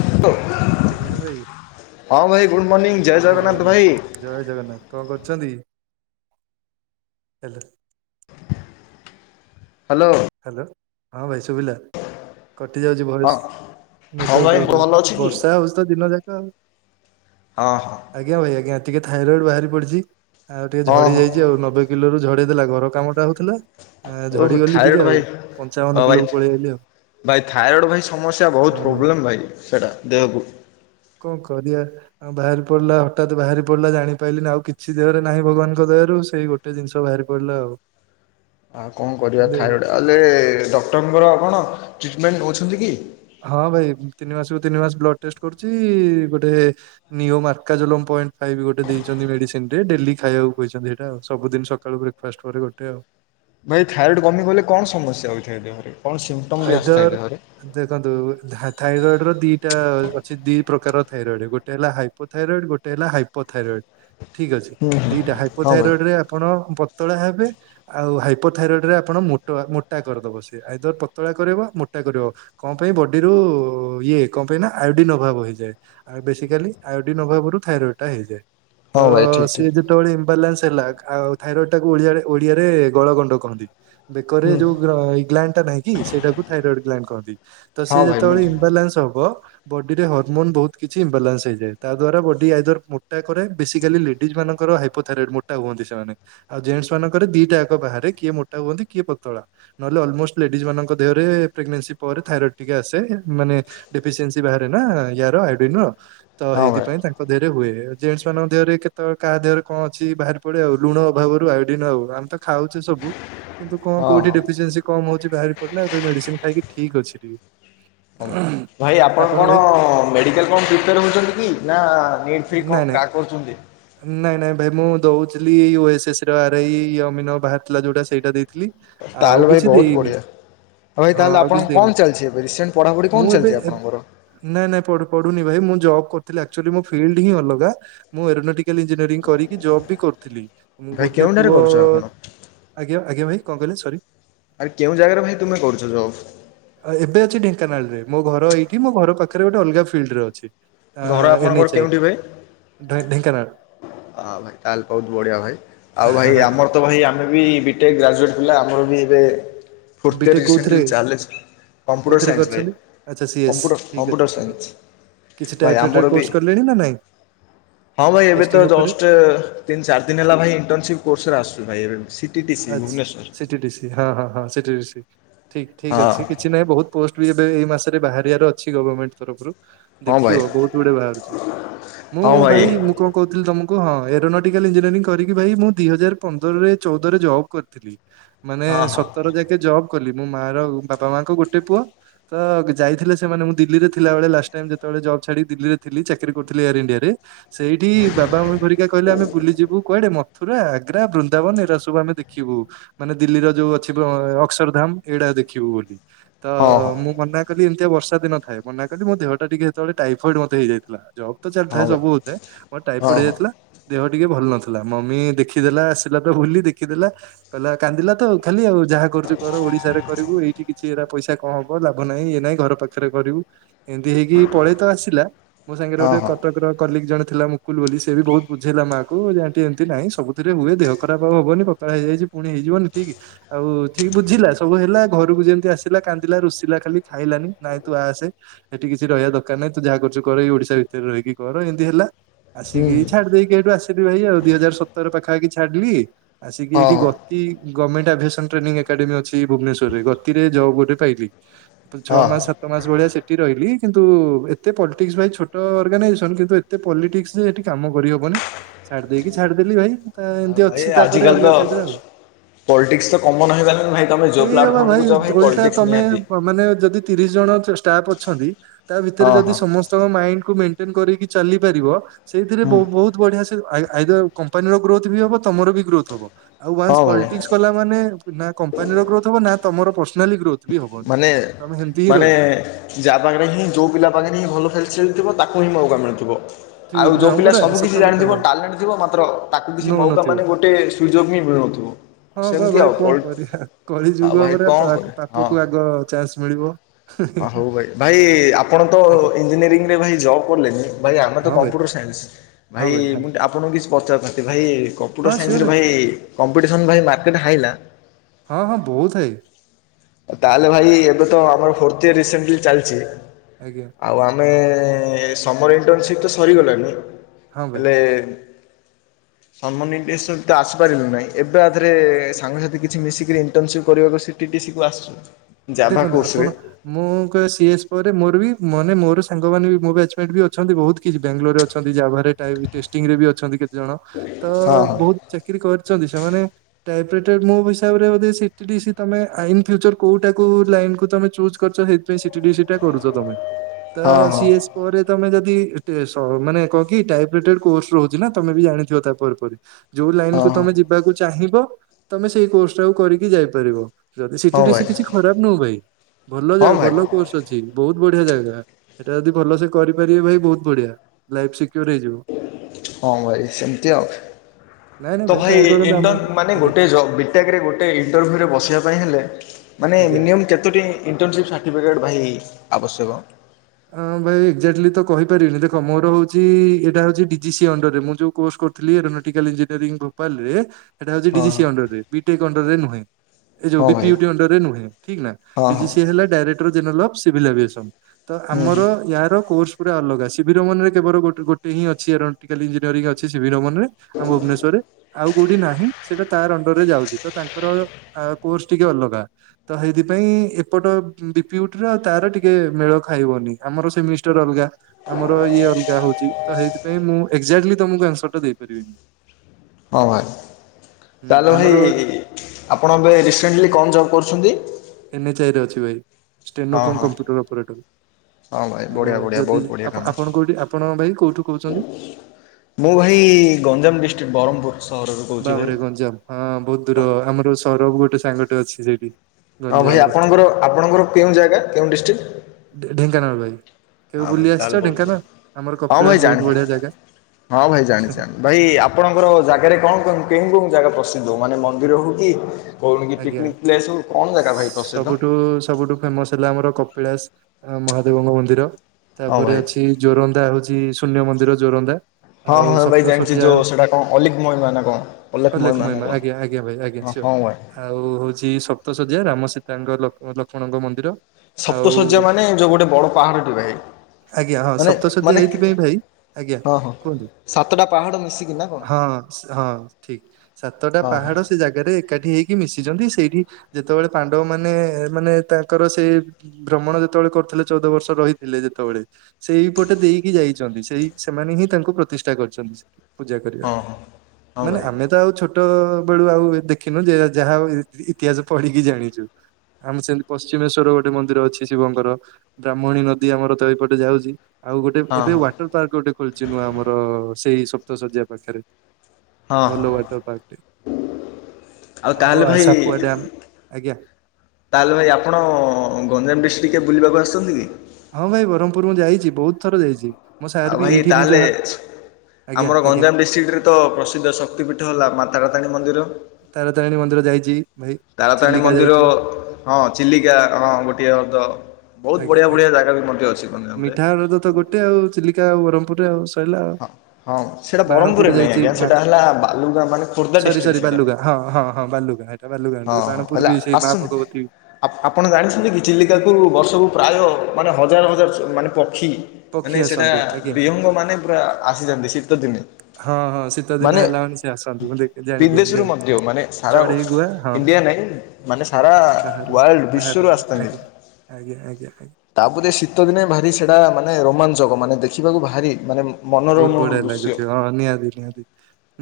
Hello. Good morning ଭାଇ ହଁ ଭାଇ ଗୁଡୁ ମୋର୍ନିଂ ଜୟ ଜଗନ୍ନାଥ ଭାଇ। ଜୟ ଜଗନ୍ନାଥ କ କରୁଛନ୍ତି? ହ୍ୟାଲୋ। ହ୍ୟାଲୋ। ହ୍ୟାଲୋ ହଁ ଭାଇ ସୁବିଲା। କଟି ଯାଉଛି ହଁ ଭଏସେ। ହଁ ନେଟୱାର୍କ ଭାଇ ମୁଁ ପ୍ରୋବ୍ଲେ ଭଲ ଅଛି କି? ବର୍ଷା ହଉଛି ତ ଦିନ ଯାକ ଆଉ। ହଁ ହଁ। ଆଜ୍ଞା ଭାଇ ଆଜ୍ଞା ଟିକେ ଥାଇରେଡ଼େ ବାହାରି ପଡ଼ିଛି। ଆଉ ଟିକେ ହଁ ହଁ ଝଡ଼ିଯାଇଛି ଆଉ ନବେ କିଲୋ ରୁ ଝଡ଼େଇ ଦେଲା ଘର କାମଟା ହଉଥିଲା। ଓହୋ ଝଡ଼ିଗଲି ଟିକେ ଥାଇରଏଡ଼୍ ଆଉ। ଭାଇ ପଞ୍ଚାବନ ହଁ ଭାଇ କିଲୋ କୁ ପଳେଇଲି ଆଉ। ଭାଇ ଥାଇରଡ଼୍ ଭାଇ ସମସ୍ୟା ବହୁତୁ ହଁ ପ୍ରୋବ୍ଲେମ୍ ଭାଇ ସେଟା ଦେହକୁ। କ କରିବା ଭାଇ। ଆଉ ବାହାରି ପଡିଲା ହଠାତ୍ ବାହାରି ପଡିଲା ଜାଣି ପାରିଲିନି ଆଉ କିଛି ଦେହରେ ନାହିଁ ଭଗବାନଙ୍କ ଦୟାରୁ ସେଇ ଗୋଟେ। ଗୋଟେ ଜିନିଷ ବାହାରି ପଡିଲା ଆଉ। ଆଉ କଣ କରିବା ଦେହ ଥାଇରଡ଼। ଏଲେ ଡକ୍ଟରଙ୍କର କଣ ଟିଟିମେଣ୍ଟେ ହେଉଛନ୍ତି କି? ହଁ ଭାଇ ତିନି ମାସକୁ ତିନି ମାସ ବ୍ଲଡ ଟେଷ୍ଟ କରୁଛି ଏପଟେ। ନିୟୁ ମାର୍କା ଜଲମ ପଏଣ୍ଟେ ଫାଇପି ଗୋଟେ ଦେଇଛନ୍ତି ମେଡିସିନି ଟେଡେଲି ଖାଇବାକୁ କହିଛନ୍ତି ସେଇଟା ଆଉ। ସବୁଦିନି ସକାଳୁ ଫାଷ୍ଟ ଫରେ ଗୋଟେ ଆଉ। ଭାଇ ଥାଇରଏଡ କମିଗଲେ କଣ ସମସ୍ୟା ହୋଇଥାଏ ଦେହରେ କଣ ସିମ ଆଇଦର ଦେଖନ୍ତୁ ଥାଇରଏଡ ର ଦିଟା ଅଛି ଦି ପ୍ରକାର ଥାଇରଏଡ ଗୋଟେ ହେଲା ହାଇପୋ ଥାଇରଏଡ ଗୋ ଗୋଟେ ହେଲା ହାଇପୋ ଥାଇରଏଡ଼ ଠିକ ଅଛି ହୁଁ ହୁଁ ଦିଟା ହାଇପୋ ହଁ ଭାଇ ଥାଇରଡରେ ଆପଣ ପତଳା ହେବେ ଆଉ ହାଇପର ଥାଇରଏଡ ରେ ଆପଣ ମୋଟ ମୋଟା କରିଦବ ସେ ଆଇଦର ପ ପତଳା କରିବ ମୋଟା କରିବ କଣ ପାଇଁ ବଡିରୁ ଇଏ କଣ ପାଇଁ ନା ଆୟୋଡିନ ଅଭାବ ହେଇଯାଏ। ଆଉ ବେସିକାଲି ଆୟୋଡିନ ଅଭାବରୁ ଥାଇରଏଡ ଟା ହେଇଯାଏ ତ ହଁ ଭାଇ ଠିକ୍ ସି ଠିକ୍ ଜେ ଯେତେବେଳେ ଇମ୍ବାଲାନ୍ସ ହେଲା ଆଉ ଥାଇରଏଡ ଟାକୁ ଓଡିଆରେ ଓଡ଼ିଆରେ ଗଳ ଗଣ୍ଡ କହନ୍ତି। ବେକରେ ହୁଁ ଯୋଉ ଗ୍ଲାଣ୍ଡ ଟା ନାହିଁ କି ସେଇଟାକୁ ଥାଇରଏଡ ଗ୍ଲାଣ୍ଡ କହନ୍ତି। ତ ହଁ ସିଏ ଭାଇ ମୁଁ ଯେତେବେଳେ ଇମ୍ବାଲାନ୍ସ ହବ ବଡି ରେ ହର୍ମୋନ ବହୁତ କିଛି ଇମ୍ବାଲାନ୍ସ ହେଇଯାଏ ତା ଦ୍ଵାରା ବଡି ଆଇଦର ମୋଟା କରେ ବେସିକାଲି ଲେଡିଜ ମାନଙ୍କର ହାଇପ ହାଇପୋ ଥାଇରଏଡ଼ ମୋଟା ହୁଅନ୍ତି ସେମାନେ ଆଉ ଜେଣ୍ଟସ ମାନଙ୍କର ଦିଟା ଆଗ ବାହାରେ କିଏ ମୋଟା ହୁଅନ୍ତି କିଏ ପତଳା। ନହେଲେ ଅଲମୋଷ୍ଟ ଲେଡିଜ ମାନଙ୍କ ଦେହରେ ପ୍ରେଗନେନ୍ସି ପରେ ଥାଇରଏଡ ଟିକେ ଆସେ ମାନେ ଏପିସେନସି ବାହାରେ ନା ୟାର ଆୟୋଡିନ ର ତ ହଁ ଭାଇ ହେଇଥିପାଇଁ ତାଙ୍କ ତାଙ୍କ ଦେହରେ ହୁଏ ଜେଣ୍ଟସ୍ ମାନଙ୍କ ଦେହରେ କେତେ କାହା ଦେହରେ କଣ ଅଛି ବାହାରି ପଡେ ଆଉ ଲୁଣ ଅଭାବରୁ ଆୟୋଡିନ ଆଉ ଆମେତ ଖାଉଚୁ ସବୁ। କିନ୍ତୁ କଣ ହଁ କୋଉଠି ହଁ ଡେଫିସିଏନ୍ସି କମ ହଉଛି ବାହାରି ପଡ଼ିଲା ଏବେ ମେଡିସିନ ଖାଇକି ଠିକ୍ ଅଛି ଟିକେ। ହଉ ହୁଁ। ଭାଇ ଆପଣ କଣ ମେଡ଼ିକାଲ କଣ ପ୍ରିପେୟାର୍ ହେଉଛନ୍ତି କି ନା ନେଟ୍ ଫ୍ରି ନାଇଁ କଣ ନାଇଁ କ୍ରାକ୍ କରୁଛନ୍ତି। ନାଇଁ ନାଇଁ ଭାଇ ମୁଁ ଦଉଥିଲି ଓ ଏସ୍ ଏ ର ଆରଆଇ ଅମିନ ବାହାରି ଥିଲା ଯୋଉଟା ସେଇଟା ଦେଇ ଥିଲି ଆଉ କିଛି ଦେଇନି। ହଉ ଭାଇ ହଁ ତାହେଲେ ଆଉ ଆଣ କିଛି ଦେଇନି କଣ ଚାଲିଛି ଏବେ ରିସେଣ୍ଟ ପଢ଼ାପଢ଼ି ମୁଁ କଣ ଏବେ ଚାଲିଛି ଆପଣଙ୍କର? ନାଇଁ ନାଇଁ ପଢ଼ ପଢୁନି ଭାଇ ମୁଁ ଜବ କରିଥିଲି ଆକଚୁଆଲି ମୋ ଫିଲ୍ଡ ହିଁ ଅଲଗା। ମୁଁ ଏରୋନେଟିକାଲ ଇଞ୍ଜିନିୟରିଂ କରିକି ଜବ୍ ବି କରୁଥିଲି ମୁଁ ଭାଇ ଗୋଟେ କେଉଁଠାରେ ପୁଅ କରୁଛ ଆପଣ? ଆଜ୍ଞା ଆଜ୍ଞା ଭାଇ କଣ କହିଲେ ସରି। ଆରେ କେଉଁ ଜାଗାରେ ଭାଇ ତୁମେ କରୁଛ ଜବ୍। ଏବେ ଅଛି ଢେଙ୍କାନାଳ ରେ ମୋ ଘର ଏଇଠି ମୋ ଘର ପାଖରେ ଗୋଟେ ଅଲଗା ଫିଲ୍ଡ ରେ ଅଛି। ଆ ଘର ଏନେ ଆପଣଙ୍କର ଏଚ ଆଇ କେଉଁଠି ଢେଙ୍କାନାଳ। ଅ ଭାଇ ତାହେଲେ ବହୁତ ବଢିଆ ଭାଇ ଆଉ ଭାଇ ଆମର ତ ଭାଇ ଆମେ ବି ବିଟେକ୍ ଗ୍ରାଜୁଏଟ୍ ପିଲା ଆମର ବି ଏବେ ଫୋର୍ଥ ଇୟର ବିଟେକ୍ କୋଉଥିରେ ରିସେଣ୍ଟଲି ଚାଲେ କମ୍ପ୍ୟୁଟର କୋଉଥିରେ ସାଇନ୍ସ ଭାଇ କରିଛନ୍ତି ଆଚ୍ଛା ସିଏସ୍ କମ୍ପ୍ୟୁଟର ଠିକ୍ ଅଛି କମ୍ପ୍ୟୁଟର ଠିକ୍ ଅଛି ସାଇନ୍ସ। କିଛି ଭାଇ ଟାଇପ୍ ରାଇଟର୍ ଆମର ବି କୋର୍ସ କଲେଣି ନା ନାଇଁ ହଁ ଭାଇ ଏବେ ଟେଷ୍ଟିଂ ତ ଉପରେ ଜଷ୍ଟ ତିନ ଚାର ଦିନ ହେଲା ଭାଇ ଇଣ୍ର୍ନସିପ କୋର୍ସରେ ଆସୁଛି ଭାଇ। ସିଟିଟିସି ଆଛା ଭୁବନେଶ୍ୱର। ସିଟି ଡିସି ହଁ ହଁ ହଁ ସିଟି ଡିସି ଠିକ ଠିକ ଅଛି ହଁ କିଛି କିଛି ନାଇଁ ବହୁତ ପୋଷ୍ଟ ବି ଏବେ ଏଇ ମାସରେ ବାହାରିବାର ଅଛି ଗଭର୍ଣ୍ଣମେଣ୍ଟ ତରଫରୁ ହଁ ଭାଇ। ଦେଖିବ ବହୁତ ଗୁଡେ ବାହାରୁଛି ମୁଁ ଭାଇ ମୁଁ କଣ କହୁଥିଲ ତମକୁ ହଁ ଏରୋଟିକାଲ ଇଞ୍ଜିନିୟରିଂ କରିକି ଭାଇ ମୁଁ ଦି ହଜାର ପନ୍ଦରରେ ଚଉ ପନ୍ଦରରେ ଜବ କରିଥିଲି ମାନେ ହଁ ହଁ। ସତରଯାକେ ଜବ କଲି ମୋ ମା ର ବାପା ମାଆଙ୍କ ଗୋଟେ ପୁଅ। ତ ଯାଇଥିଲେ ସେମାନେ ମୁଁ ଦିଲ୍ଲୀରେ ଥିଲାବେଳେ ଲାଷ୍ଟ ଟାଇମ ଯେତେବେଳେ ଜବ୍ ଛାଡି ଦିଲ୍ଲୀରେ ଥିଲି ଚାକିରି କରୁଥିଲି ଏୟାର ଇଣ୍ଡିଆରେ। ସେଇଠି ବାବାମାମା ଘରିକା କହିଲେ ଆମେ ବୁଲିଯିବୁ କୁଆଡେ ମଥୁରା ଆଗ୍ରା ବୃନ୍ଦାବନ ଏରା ସବୁ। ସବୁ ଆମେ ଦେଖିବୁ ମାନେ ଦିଲ୍ଲୀର ଯୋଉ ଅଛି ଅକ୍ଷରଧାମ ଏଇଡା ଦେଖିବୁ ବୋଲି। ତ ହଁ ମୁଁ ହଁ ମନାକ କଲି ଏମିତିଆ ବର୍ଷା ଦିନ ଥାଏ ମନା କଲି ମୋ ଦେହଟା ଟିକେ ହେତେବେଳେ ଟାଇଫଏଡ଼ ମତେ ହେଇଯାଇଥିଲା ଜବ ହଁ ଚାଲିଥାଏ ଭାଇ ସବୁ ବୋଧେ ମୋର ହଁ ଟାଇଫଏଡ ହଁ ହେଇଯାଇଥିଲା ଦେହ ଟିକେ ଭଲ ନଥିଲା ମମି ଦେଖିଦେଲା ଆସିଲା ତ ବୁଲି ଦେଖ ଦେଖିଦେଲା କାନ୍ଦିଲା ତ ଖାଲି ଆଉ ଯାହା କରୁଛୁ କର ଓଡିଶାରେ କରିବୁ ଏଇଠି କିଛି ହେରା ପଇସା ହଁ ହବ ଲାଭ ନାହିଁ ଇଏ ନାଇଁ ଘର ପାଖରେ କରିବୁ ଏମିତି ହେଇକି ପଳେଇ ତ ଆସିଲା ମୋ ସାଙ୍ଗରେ ହଁ ଗୋଟେ ହଁ ହୁଁ କଟକର କଲିଙ୍ଗ ଜଣେ ଥିଲା କୁଲୁ ବୋଲି ସେି ବି ବହୁ ବୁଝେଇଲା ମାକୁ ଯେ ଆଣ୍ଟି ଏମିତି ନାହିଁ ସବୁଥିରେ ହୁଏ ଦେହ ଖରା ଆଉ ହବନି ପତଳା ହେଇଯାଇଛି ପୁଣି ହେଇଯିବନି ଠିକ ଆଉ ଠିକ ବୁଝିଲା ସବୁ ହେଲା ଘରକୁ ଯେମିତି ଆସିଲା କାନ୍ଦିଲା ରୁଷିଲା ଖାଲି ଖାଇଲାନି ନାଇଁ ତୁ ଆସେ ଏଠି କିଛି ରହିବା ଦରକାର ନାହିଁ ତୁ ଯାହା କରୁଛୁ କର ଏଇ ଓଡିଶା ଭିତରେ ରହିକି କର ଏମିତି ହେଲା ଆସିକି ହୁଁ ଛାଡି ଦେଇକି ଏଇଠୁ ଆସିଲି ଭାଇ ଆଉ ଦିଇ ହଜାର ସତର ପାଖାପାଖି ଛାଡିଲି ଆସିକି ହଁ ଏଇଠି ହଁ ଗଭର୍ଣ୍ଣମେଣ୍ଟ ଆଭିଏସ ଟ୍ରେନିଂ ଏକାଡେମୀ ଅଛି ଭୁବନେଶ୍ୱରରେ ଗତିରେ ଜବ୍ ଗଟେ ପାଇଲି ଛଅ ମାସ ହଁ। ସାତ ମାସ ଭଳିଆ ସେଠି ରହିଲି କିନ୍ତୁ ଏତେ ପଲିଟିକ୍ସ ଭାଇ ଛୋଟ ଅର୍ଗାନାଇଜେସନ କିନ୍ତୁ ଏତେ ପଲିଟିକ୍ସ ରେ ସେଠି କାମ କରିହବନି ଛାଡି ଦେଇକି ଛାଡିଦେଲି ଭାଇ ତା ଆଉ ଏମିତି ଭାଇ ଅଛି ପରେ ଆଜିକାଲି ତ ଅଲଗା ଫେଦରେ ଆଉ [inaudible] ପଲିଟିକ୍ସ ତ କମନ ହେଇଗଲାଣିି ଭାଇ ତମେ ଜୋଉ ଏଇ ବା ପ୍ଲାଟଫର୍ମକୁ ଯାଅ ଭାଇ ଓଲଟା ପଲିଟ୍ସ ତମେ ନିହାତି ମାନେ ଯଦି ତିରିଶ ଜଣ ଷ୍ଟାଫ ଅଛନ୍ତି ତା ଭିତରେ ହଁ ଯଦି ହଁ ସମ ତମ ମାଇଣ୍ଡିକୁ ମେଣ୍ଟନ କରିକି ଚାଲିପାରିବ ସେଇଥିରେ ହୁଁ ବହୁତ ବଢିଆସେ ଆଇଦର କମ୍ପାନୀର ଗ୍ରୋଥ ବି ହବ ତମର ବି ଗ୍ରୋଥବ ଆଉ ୱାନ୍ସ ହଁ ଭାଇ। ପଲିଟିକ୍ସ କଲା ମାନେ ନା କମ୍ପାନୀର ଗ୍ରୋଥ ହବ ନା ତମର ପର୍ସନାଲି ଗ୍ରୋଥ ବି ହବନି। ମାନେ ତମେ ହେମିତି ହିଁ ମାନେ ରହିବ ଯାହା ପାଖରେ ହିଁ ଯେଉଁ ପିଲା ପାଖରେ ହିଁ ଭଲ ଫେଲସ ଖେଳିଥିବ ତାକୁ ହିଁ ମୌକା ମିଳୁଥିବ ଠିକ ଆଉ ଯୋଉ ହଁ ପିଲା ପରା ସବୁ ସତ କିଛି କଥା ଜାଣିଥିବ ଭାଇ ଟ୍ୟାଲେଣ୍ଟ ଥିବ ମାତ୍ର ତାକୁ କିଛି ମୌକା ନଉନଥିବ ମାନେ ଗୋଟେ ସୁଯୋଗ ବି ମିଳୁନଥିବ ହଁ ବା ସେମିତି ଭାଇ ଆଉ କଣ ପଲ୍ କରିବା କଳି ଆଉ ଯୁଗ ଭାଇ ପରା କଣ କରେ ହଁ। ପାପକୁ ଆଗ ଚାନ୍ସ ମିଳିବ ହଁ ହଉ ଭାଇ ଭାଇ ଆପଣ ତ ଆଜ୍ଞା ଇଞ୍ଜିନିୟରିଂରେ ଭାଇ ଜବ୍ କଲେନି ଭାଇ ଆମେ ତ ହଁ ଭାଇ କମ୍ପ୍ୟୁଟର ସାଇନ୍ସ ହଁ ଭାଇ ହଁ ମୁଁ ଆପଣଙ୍କୁ କିଛି ପଚାର ଥାନ୍ତି ଭାଇ କମ୍ପ୍ୟୁଟର ହଁ ସିଓର ସାଇନ୍ସରେ ଭାଇ କମ୍ପିଟିସନ୍ ଭାଇ ମାର୍କେଟ୍ ହାଇଲା ହଁ ହଁ ବହୁତ ହାଇ ତାହେଲେ ଭାଇ ଏବେ ତ ଆମର ଫୋର୍ଥ ଇୟର ରିସେଣ୍ଟଲି ଚାଲିଛି ଆଜ୍ଞା ଆଉ ଆମେ ସମର୍ ଇଣ୍ଟର୍ନସିପ୍ ତ ସରିଗଲଣି ହଁ ଭାଇ ହେଲେ ସମ୍ମାନ ଇଣ୍ଟରେସ ତ ଆସିପାରିଲୁ ନାହିଁ ଏବେ ଆଧରେ ସାଙ୍ଗସାଥି କିଛି ମିଶିକରି ଇଣ୍ଟରସିପ କରିବାକୁ ସିଟି ଡିସି କୁ ଆସିଛୁ ଜାଭା ଦେଖନ୍ତୁ କୋର୍ସରେ ଆପଣ ମୁଁ କହ ସିଏସ୍ ପରେ ମୋର ବି ମାନେ ମୋର ସାଙ୍ଗମାନେ ମୋ ବ୍ୟାଚ୍ମେଟ ବି ଅଛନ୍ତି ବହୁତ କିଛି ବାଙ୍ଗାଲୋର ରେ ଅଛନ୍ତି ଯାହା ଭହାରେ ଟେଷ୍ଟିଂ ରେ ବି ଅଛନ୍ତି କେତେ ଜଣ ତ ହଁ ହଁ ବହୁତ ଚାକିରି କରିଛନ୍ତି ସେମାନେ ମୋ ହିସାବରେ ବୋଧେ ସିଟି ଡିସି ମାନେ ତମେ ଆଇନ ଫିଚର କୋଉଟା କୋଉ ଲାଇନ୍ କୁ ତମେ ଚୁଜ କରିଛ ସେଇଥିପାଇଁ ସିଟି ଡିସି ଟା କରୁଛ ତମେ ତା ହଁ ହଁ ସିଏସ ପରେ ତମେ ଯଦି ମାନେ କହ କି ଟାଇପ କୋର୍ସ ରହୁଛି ନା ତମେ ବି ଜାଣିଥିବ ତାପରେ ପରେ ଯୋଉ ହଁ ଲାଇନକୁୁ ହଁ। ତମେ ଯିବାକୁ ଚାହିଁବ ତମେ ସେଇ କୋର୍ସ ଟାକୁ କରିକି ଯାଇପାରିବ ଯଦି ସିଟି ହଁ ଡିସି ଭାଇ କିଛି ଖରାପ ନୁହଁ ଭାଇ ଭଲ ରେ ହଁ ଭାଇ ଭଲ କୋର୍ସ ଅଛି ବହୁତ ବଢିଆ ଜାଗା ଏଟା ଯଦି ଭଲ ସେ କରିପାରିବେ ଭାଇ ବହୁତ ବଢିଆ। ଲାଇଫ ସିକ୍ୟର ହେଇଯିବ ହଁ ଭାଇ ସେମିତି ଆଉ ନାଇଁ ନାଇଁ ତ ଭାଇ ଟ୍ରାଏ କରନ୍ତୁ ଆମ ଇଣ୍ଟନ ମାନେ ଆଜ୍ଞା ଗୋଟେ ଜବ ବି [unintelligible] ଗୋଟେ ଇଣ୍ଟରଭ୍ୟୁରେ ବସିବା ପାଇଁ ହେଲେ ମାନେ ଆଜ୍ଞା ମିନିମମ୍ କେ ତଟି ଇଣ୍ଟର୍ଣ୍ନସିପ୍ ସାର୍ଟିଫିକେଟ୍ ଭାଇ ଆବଶ୍ୟକ। ହଁ ଭାଇ, ଏକ୍ଜାକ୍ଟଲି ତ କହିପାରିବିନି। ଦେଖ ମୋର ହଉଛି ଏଟା ହଉଛି ଡିଜି ସି ଅଣ୍ଡରରେ, ମୁଁ ଯୋଉ କୋର୍ସ କରୁ [unintelligible] ଏଟା ହଉଛି ହଁ ହଁ ଡିଜିସି ଅଣ୍ଡରରେ, ବିଟେକ ଅଣ୍ଡରରେ ନୁହେଁ। ଏ ଯୋ ହଁ ଭାଇ ବିପିଉଟି ଅଣ୍ଡରରେ ନୁହେଁ ଠିକ୍ ନା। ହଁ ହଁ [unintelligible] ହୁଁ ହେଲା ଡାଇକ୍ଟର ଜେନେଫ ସିଭିଲାଇଜେସନ୍। ତ ହୁଁ ଆମର ଏହାର କୋର୍ସ ପୁରା ଅଲଗା। ସିଭି ରମଣ କେବଳ ଗୋ ଗୋଟେ ଅଛି [inaudible] ଇଞ୍ଜିୟରିଂ ଅଛି ସିଭି ରମଣ। [unintelligible] ଆମ ଭୁବନେଶ୍ୱରରେ। ଆଉ କୋଉଠି ନାହିଁ, ସେଇଟା ତାର ଅଣ୍ଡରରେ ଯାଉଛି, ତ ତାଙ୍କର କୋର୍ସ ଟିକେ ଅଲଗା। ତ ସେଇଥିପାଇଁ ଏପଟ ବିପିଉଟିର ଆଉ ତାର ଟିକେ ମେଳକ ଖାଇବନି ଆମର ସେଇ ମିଷ୍ଟର ଅଲଗା। ଆମର ଇଏ ଅଲଗା ହଉଛି। ତ ସେଇଥିପାଇଁ ମୁଁ ଏକ୍ଜାକ୍ଟଲି ତମକୁ ଆନ୍ସର ଟା ଦେଇପାରିବିନି। ହଁ ଭାଇ, ହୁଁ ତାହେଲେ ଆମର ଭାଇ ଆପଣ ଏବେ ରିସେଣ୍ଟଲି କଣ ଜବ୍ କରୁଛନ୍ତି? ଏନ୍ଏଚ ଆଇ ରେ ଅଛି ଭାଇ ହଁ ଷ୍ଟେନୋକମ୍ ହଁ କମ୍ପ୍ୟୁଟର ଅପରେଟର। ହଁ ଭାଇ ଆମ ବଢ଼ିଆ ବଢ଼ିଆ ଯଦି ବହୁତ ବଢ଼ିଆ କାମ। ଆପଣ କୋଉଠି ଆପଣ ଭାଇ କୋଉଠୁ କହୁଛନ୍ତି? ମୁଁ ଭାଇ ଗଞ୍ଜାମ ଡିଷ୍ଟ୍ରିକ୍ଟ ବ୍ରହ୍ମପୁର ସହରରୁ କହୁଛି ଭାଇ। ବାବରେ ଗଞ୍ଜାମ ହଁ, ବହୁତ ଦୂର ଆମର ସୌରଭ ଗୋଟେ ସାଙ୍ଗଟେ ଅଛି ସେଇଠି। ହଁ ଭାଇ, ଗଞ୍ଜାମରେ ଆପଣଙ୍କର ଆପଣଙ୍କର କେଉଁ ଜାଗା କେଉଁ ଡିଷ୍ଟ୍ରିକ୍ଟ? ଢେଙ୍କାନାଳ ଭାଇ। କେବେ ହଁ ଭାଇ ବୁଲି ତାହେଲେ ଆସିଛ ବହୁତ ବଢ଼ିଆ ଢେଙ୍କାନାଳ? ଆମର ହଁ ଭାଇ କପିଳାସ ବହୁତ ଜାଣିଲି। ବଢିଆ ଜାଗା। ହଁ ଭାଇ ଜାଣିଛି ଜାଣିଛି ଭାଇ ଆପଣଙ୍କର ଜାଗାରେ କଣ କେଉଁ କେଉଁ ଜାଗା ପ୍ରସିଦ୍ଧ? ମାନେ ମନ୍ଦିର ହେଉ କି କହୁନି କି ଆଜ୍ଞା। ପିକ୍ନିକ୍ ପ୍ଲେସ୍ ହଉ କଣ ଜାଗା ଭାଇ ପ୍ରସିଦ୍ଧ? ସବୁଠୁ ସବୁଠୁ ଫେମସ ହେଲା ଆମର କପିଳାସ, ମହାଦେବଙ୍କ ମନ୍ଦିର, ହଁ ତାପରେ ଭାଇ ଅଛି ଜୋରନ୍ଦା ହଉଛି ଶୂନ୍ୟ ମନ୍ଦିର ଜୋରନ୍ଦା। ହଁ, ଆଉ ହଁ ଭାଇ, ସପ୍ତ ଜାଣିଛି ଶଯ୍ୟା ଯୋଉ ସେଇଟା କଣ ଅଲିକ ମହିମା ମାନେ କଣ? ଅଲେଖ ମହି ମାନେ ମହିମା କଣ ଆଜ୍ଞା ଆଜ୍ଞା ଭାଇ ଆଜ୍ଞା ସିଓର। ହଁ? [inaudible] ଆଉ ହେଉଛି ସପ୍ତ ଶଯ୍ୟା ରାମସୀତାଙ୍କ ଲକ୍ଷ୍ମ ଲକ୍ଷ୍ମଣଙ୍କ ମନ୍ଦିର। ସପ୍ତ ଆଉ ଶଯ୍ୟା ମାନେ ଯୋଉ ଗୋଟେ ବଡ ପାହାଡଟି ଭ ଭାଇ। ଆଜ୍ଞା। ହଁ, ମାନେ ସପ୍ତଶଯ୍ୟା ମାନେ ଏଇଥିପାଇଁ ଭାଇ ଆଜ୍ଞା ହଁ ହଁ। କୁହନ୍ତୁ। ସାତଟା ପାହାଡ଼ ମିଶିକି ନା? କଣ ହଁ, ହଁ, ଠିକ୍ ସାତଟା ହଁ ହଁ ପାହାଡ ସେ ଜାଗାରେ ଏକାଠି ହେଇକି ମିଶିଛନ୍ତି। ସେଇଠି ଯେତେବେଳେ ପାଣ୍ଡବ ମାନେ ମାନେ ତାଙ୍କର ସେ ଭ୍ରମଣ ଯେତେବେଳେ କରୁଥିଲେ ଚଉଦ ବର୍ଷ ରହିଥିଲେ ଯେତେବେଳେ। ସେଇପଟେ ଦେଇକି ଯାଇଛନ୍ତି ସେଇ ସେମାନେ ହିଁ ତାଙ୍କୁ ପ୍ରତିଷ୍ଠା କରିଛନ୍ତି। ପୂଜା କରିବା ହଁ ପାଇଁ ହଁ। ହଁ ମାନେ ଭାଇ ଆମେ ତ ଆଉ ଛୋଟ ବେଳୁ ଆଉ ଦେଖିନୁ ଯେ ଯାହା ହଉ ଇତିହାସ ପଢିକି ଜାଣିଛୁ। ଆମେ ସେମିତି ପଶ୍ଚିମେଶ୍ର ଗୋଟେ ମନ୍ଦିର ଅଛି ଶିବଙ୍କର। ବ୍ରାହ୍ମଣୀ ନଦୀ ଆମର ତ ଏପଟେ ଯାଉଛି। ଆଉ ଗୋଟେ ହଁ ଏବେ ହଁ ୱାଟର ପାର୍କ ଗୋଟେ ଖୋଲିଛି ନୁଆଁ ଆମର ସେଇ ସପ୍ତ ଶଯ୍ୟା ପାଖରେ। ହଁ ହଁ ଭଲ ୱାଟର ପାର୍କଟି। ଆଉ ତାହେଲେ ଭାଇ ସାପୁଆ ଡ୍ୟାମ ଆଜ୍ଞା ତାହେଲେ ଭାଇ ଆପଣ ଗଞ୍ଜାମ ଡିଷ୍ଟ୍ରିକ୍ଟ କିଏ ବୁଲିବାକୁ ଆସିଛନ୍ତି କି? ହଁ ଭାଇ, ବ୍ରହ୍ମପୁର ମୁଁ ଯାଇଛି ବହୁତ ଥର ଯାଇଛି। ମୋ ସାର୍ ଆଉ ବି ଭାଇ, ଏଇଠି ମୁଁ ତାହେଲେ ଯାହା ଆଜ୍ଞା ଆମର ଆଜ୍ଞା ଗଞ୍ଜାମ ଡିଷ୍ଟ୍ରିକ୍ଟରେ ପ୍ରସିଦ୍ଧ ଶକ୍ତିପୀଠ ହେଲା ମା ତାରାତାରିଣୀ ମନ୍ଦିର। ତାର ତାରିଣୀ ମନ୍ଦିର ଯାଇଛି, ଭାଇ ତାରାତାରିଣୀ ଚିଲିକା ମନ୍ଦିର ଯାଇଛି। ହଁ ଚିଲିକା ହଁ ଗୋଟିଏ ଅଦ ବହୁତ ବଢ଼ିଆ ବଢ଼ିଆ ଜାଗା ବି ମଧ୍ୟ ଅଛି ଗଞ୍ଜାମରେ ଗଟେ ଗୋଟେ ଆଉ ଚିଲିକା ଆଉ ବ୍ର୍ମପୁରରେ ଆଉ। କହିଲା ଆ ହଁ ହଁ ସେଇଟା ବ୍ରହ୍ମପୁରରେ ବାଣପୁର ନାହିଁ ଯାଇଛି ଆଜ୍ଞା ମା ସେଇଟା ହେଲା ବାଲୁଗାଁ ମାନେ ଖୋର୍ଦ୍ଧା ସରି ଡିଷ୍ଟ୍ରିକ୍ଟ ସରି ସେଇଟା। ବାଲୁକା ହଁ ହଁ। ହଁ ବାଲୁଗାଁ ଏଇା ବାଲୁଗାଁରେ ବାଣପୁର ବି ସେଇ ମା ଭଗବତୀ ବି ଆ ଆପଣ ଜାଣିଛନ୍ତି କି ଚିଲିକାକୁ ବର୍ଷକୁ ପ୍ରାୟ ମାନେ ହଜାର ହଜାର ମାନେ ପକ୍ଷୀ ମାନେ ପକ୍ଷୀ ସେଟା ଆସନ୍ତି ଆଜ୍ଞା ଆଜ୍ଞା। ବିହଙ୍ଗ ମାନେ ପୁରା ଆସିଛନ୍ତି ଶୀତ ଦିନେ। ହଁ ହଁ ଶୀତ ମାନେ ଦିନ ହେଲା ସେ ଆସନ୍ତି ମୁଁ ଦେଖ ଜାଣି ଜାଣି ବିଦେଶରୁ ଜାଣି ମଧ୍ୟ ମାନେ ସାରା ଚଢେଇ ଗୁଆ ହଁ ଇଣ୍ଡିଆ ନାଇ ମାନେ ସାରା ବାହାରୁ ୱର୍ଲ୍ଡ ବିଶ୍ୱ ବାହାରୁ ରୁ ବି। ଆସିଥାନ୍ତି। ଆଜ୍ଞା। ଆଜ୍ଞା ଆଜ୍ଞା ଆଜ୍ଞା ତାପରେ ଶୀତଦିନେ ଭାରି ସେଇଟା ମାନେ ରୋମାଞ୍ଚକ ମାନେ ଦେଖିବାକୁ ଭାରି ମାନେ ବହୁତ ମନୋରମ ବଢିଆ ଦୃଶ୍ୟ। ଲାଗୁଥିବ ହଁ ନିହାତି ନିହାତି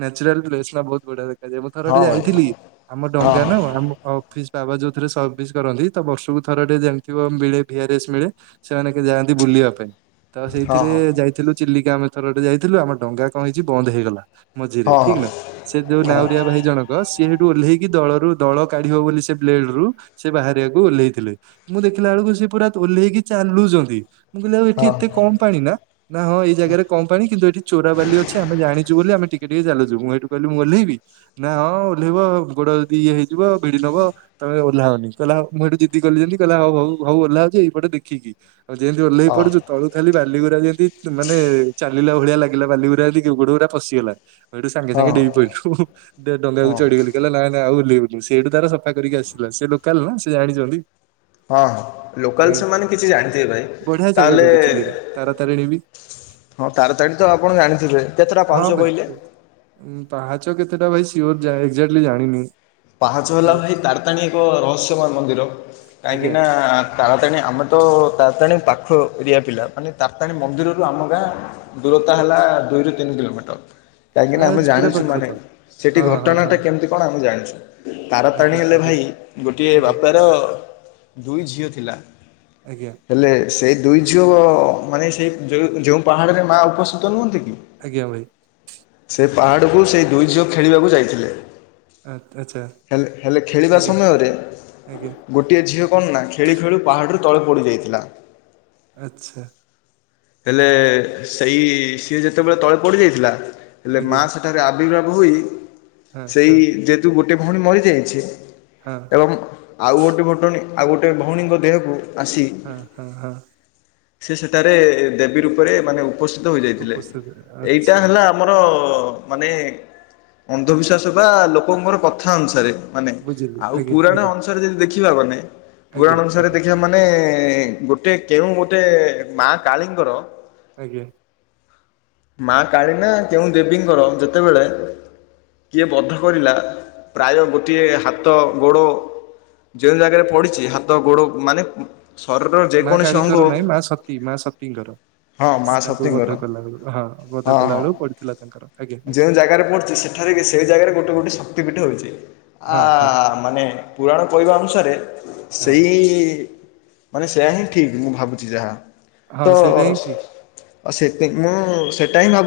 ନେଚୁରଲ ପ୍ଲେସ ନା ବହୁତ ବଢିଆ ଲାଗେ। ଯେ ମୁଁଥରଠେ ହଁ ଭାଇ ହଁ ଯାଇଥିଲି ଆମ ଡଙ୍ଗା ହଁ ନ ଆମ ଅଫିସ ବାବା ଯୋଉଥିରେ ସର୍ଭିସ କରନ୍ତି ତ ବର୍ଷକୁ ଥର ଟିକେ ଯେମିତି ମିଳେ ଭ ଆରଏସ୍ ମିଳେ। ସେମାନେ କେ ଯାଆନ୍ତି ବୁଲିବା ପାଇଁ। ତ ହଁ ସେଇଥିରେ ହଁ ଯାଇଥିଲୁ ଚିଲିକା ଆମେ ଥରଟେ ଯାଇଥିଲୁ ଆମ ଡଙ୍ଗା କଣ ହେଇଛି ବନ୍ଦ ହେଇଗଲା। ମଝିରେ ହଁ ଠିକ ହଁ। ନା ସେ ଯୋଉ ହଁ ନାଉରିଆ ଭାଇ ଜଣକ ସିଏ ସେଠୁ ଓହ୍ଲେଇକି ଦଳରୁ ଦଳ କାଢିବ ବୋଲି ସେ ବ୍ଲେଡ ରୁ ସେ ବାହାରିବାକୁ ଓହ୍ଲେଇଥିଲେ। ମୁଁ ଦେଖିଲା ବେଳକୁ ସେ ପୁରା ଓହ୍ଲେଇକି ଚାଲୁଛନ୍ତି। ମୁଁ କହିଲି ଆଉ ଏଠି ହଁ ଏତେ କମ ପାଣି ନା ନା ହଁ ଏଇ ଜାଗାରେ। କଣ ପାଣି କିନ୍ତୁ ଏଠି ଚୋରାବାଲି ଅଛି ଆମେ ଜାଣିୁଛୁ ବୋଲି ଆମେ ଟିକ ଟିକେ ଚାଲୁ ମୁଁଇଠୁ କହିଲ ମୁଁହ୍ଲେଇବି ନାାଇଁ ହଁ ଓହ୍ଲେଇବ ଗୋଡ ଯଦି ଇଏ ହେଇଯିବ ଭିଡି ନବ ତମେ ଓହ ହନି କହିଲ ମୁଁ ଏଠେିଦି କ କହିଲଉ ହଉ ହଉ ଓହ୍ଲାଉଛି ଏଇପଟ ଦେଖି ଆଉ ଯେମିତି ଓହ୍ଲେଇ ହଁ ପଡ଼ିଚ ତଳୁ ଖାଲି ବାଲିଗୁରଡ଼ା ଯେମତି ମାନେ ଚାଲିଲା ଭଳିଆ ଲାଗିଲା ବାଲିଗୁରା ଯେମତି ଗୋଟେ ଗଡା ପଶିଗଲା। ଏଇଠୁ ସାଙ୍ଗେ ହଁ ସାଙ୍ଗେ ଡେଇ ପହିଲୁ ଦେଢ ହଁ ଡାକୁଢଡିିଲି କିଲ ନା ନାଇଁ ଆଉ ଓହ୍ଲେଇ ବିନି। ସେଇଠୁ ତାର ସଫା କରିକି ଆସିଲଥିଲା ସେ ଲୋକାଲ ନା ସେ ଜାଣିଛନ୍ତି। ହଁ ଲୋକାଲ ସେମାନେ କିଛି ଜାଣିଥିବେ ଭାଇ ବଢିଆ ଜାଗା ତାହେଲେ କିନ୍ତୁ ଚିଲିକା ତାର ତାରିଣୀ ବି [inaudible] ହଁ ତାର ତାରିଣୀ ତ ଆପଣ ଜାଣିଥିବଥିବେ। ହଁ ଭାଇ ପାହାଚ କେତେଟା ଭାଇ ସିଓର ଯା ଏକ୍ଜାକ୍ଟଲି ଜାଣିନି। ପାହାଚ ହେଲା ତାର ଏଇ ତାରତାଣୀ ଏକ ରହସ୍ୟମୟ ମନ୍ଦିର କାହିଁକି ଆଜ୍ଞା ନା ତାରତାଣୀ ଆମେ ତ ତାରତାଣୀ ପାଖ ଏରିଆ ପିଲା ମାନେ ତାରତାଣୀ ମନ୍ଦିରରୁ ଆମ ଗାଁ ଦୂରତା ହେଲା ଆଚ୍ଛା, ଦୁଇରୁ ତିନି କିଲୋମିଟର ଆ କାହିଁକିନା ଆମେ ପୁରା ଜାଣିଛୁ ପାଖ ମାନେ ତ ସେଇଠି ହଁ ହଁ ହଁ ଘଟଣାଟା କେମିତି କଣ ଆମେ ଜାଣିଛୁ। ତାରାତାଣୀ ଆଜ୍ଞା ହେଲେ ଆଜ୍ଞା ଭାଇ ଗୋଟିଏ ଆଜ୍ଞା ବାପାର ଦୁଇ ଝିଅ ଥିଲା ଆଜ୍ଞା ହେଲେ ସେ ଦୁଇ ଝିଅ ମାନେ ସେଇ ଯେଉଁ ଯେଉଁ ପାହାଡ଼ରେ ମା ଉପସ୍ଥିତ ନୁହଁନ୍ତି କି ଆଜ୍ଞା ଭାଇ। ସେ ପାହାଡ଼କୁ ସେଇ ଦୁଇ ଝିଅ ଖେଳିବାକୁ ଯାଇଥିଲେ। ଆ ଆଚ୍ଛା। ଖେଳିବା ଆଜ୍ଞା ସମୟରେ ଆଜ୍ଞା ଗୋଟିଏ ଝିଅ ନାହିଁ। ଖେଳି ଖେଳୁ ପାହାଡ଼ିରୁ ତଳେ ପୋଡ଼ିଯାଇଥିଲା। ଆଚ୍ଛା। ହେଲେ ସେଇ ସିଏ ଯେତେବେଳେ ତଳେ ପଡ଼ିଯାଇଥିଲା ହେଲେ ମା ଆଜ୍ଞା ସେ ଠାରେ ଆବିର୍ଭାବ ହୋଇ ହଁ ସେଇ ହଁ ଯେହେତୁ ଗୋଟେ ଭଉଣୀ ମରିଯାଇଛି। ହଁ। ଏବଂ ଆଉ ଗୋଟେ ବଟଣି ଆଉ ଗୋଟେ ଭଉଣୀଙ୍କ ଦେହକୁ ଆସି ହୁଁ ହୁଁ ହୁଁ। ସେ ସେଠାରେ ଦେବୀ ରୂପରେ ମାନେ ଉପସ୍ଥିତ ହେଯାଇଥିଲେ ଉପସ୍ଥିତ ଏଇଟା ଆଚ୍ଛା ହେଲା ଆମର ମାନେ ଅନ୍ଧ ବିଶ୍ୟାସ ବା ଲୋକଙ୍କର କଥା ଅନୁସାରେ। ମାନେ ବୁଝିଲି ଆଉ ଆଜ୍ଞା ପୁରାଣ ଆଜ୍ଞା ଅନୁସାରେ ଯଦି ଦେଖିବା ମାନେ ପୁରାଣ ଆଜ୍ଞା ଅନୁସାରେ ରେ ଆଜ୍ଞା ଦେଖିବା ମାନେ ମାନେ ଗୋଟେ କେଉଁ ଗୋଟେ ମା କାଳୀଙ୍କର ଆଜ୍ଞା। ମା କାଳୀ ନା କେଉଁ ଦେବୀଙ୍କର ଯେତେବେଳେ କିଏ ବଧ କରିଲା ପ୍ରାୟ ଗୋଟିଏ ହାତ ଗୋଡ଼ ଯେଉଁ ଜାଗାରେ ପଡିଛି ହାତ ଗୋଡ ମାନେ ଶରୀରର ମା ଯେକୌଣସି ଅଙ୍ଗ କାଳୀଙ୍କର ନାହିଁ ମା ସତୀ ମା ସତୀଙ୍କର ହଁ ମା ତାଙ୍କୁ ବଧ ସତିଙ୍କର କଲା ବେଳୁ ହଁ ବଧ କଲାବେଳକୁ ପଡିଥିଲା କଳେ। ଆଜ୍ଞା। ଆଜ୍ଞା ଯେଉଁ ଜାଗାରେ ପଢ଼ୁଛି ସେଠାରେ କି ସେହି ଜାଗାରେ ଗୋଟେ ଗୋଟିଏ ଶକ୍ତିପୀଠ ହେଉଛି। ଆ ହଁ ହଁ ମାନେ ପୁରାଣ କହିବା ଅନୁସାରେ ହଁ ସେଇ ମାନେ ସେୟା ହିଁ ଠିକ୍ ମୁଁ ଭାବୁଛି ଯାହା ତ ହଁ ସେଇଟା ହିଁ ଠିକ ସେଥିଁ ମୁଁ ସେଟା ହିଁ ନବ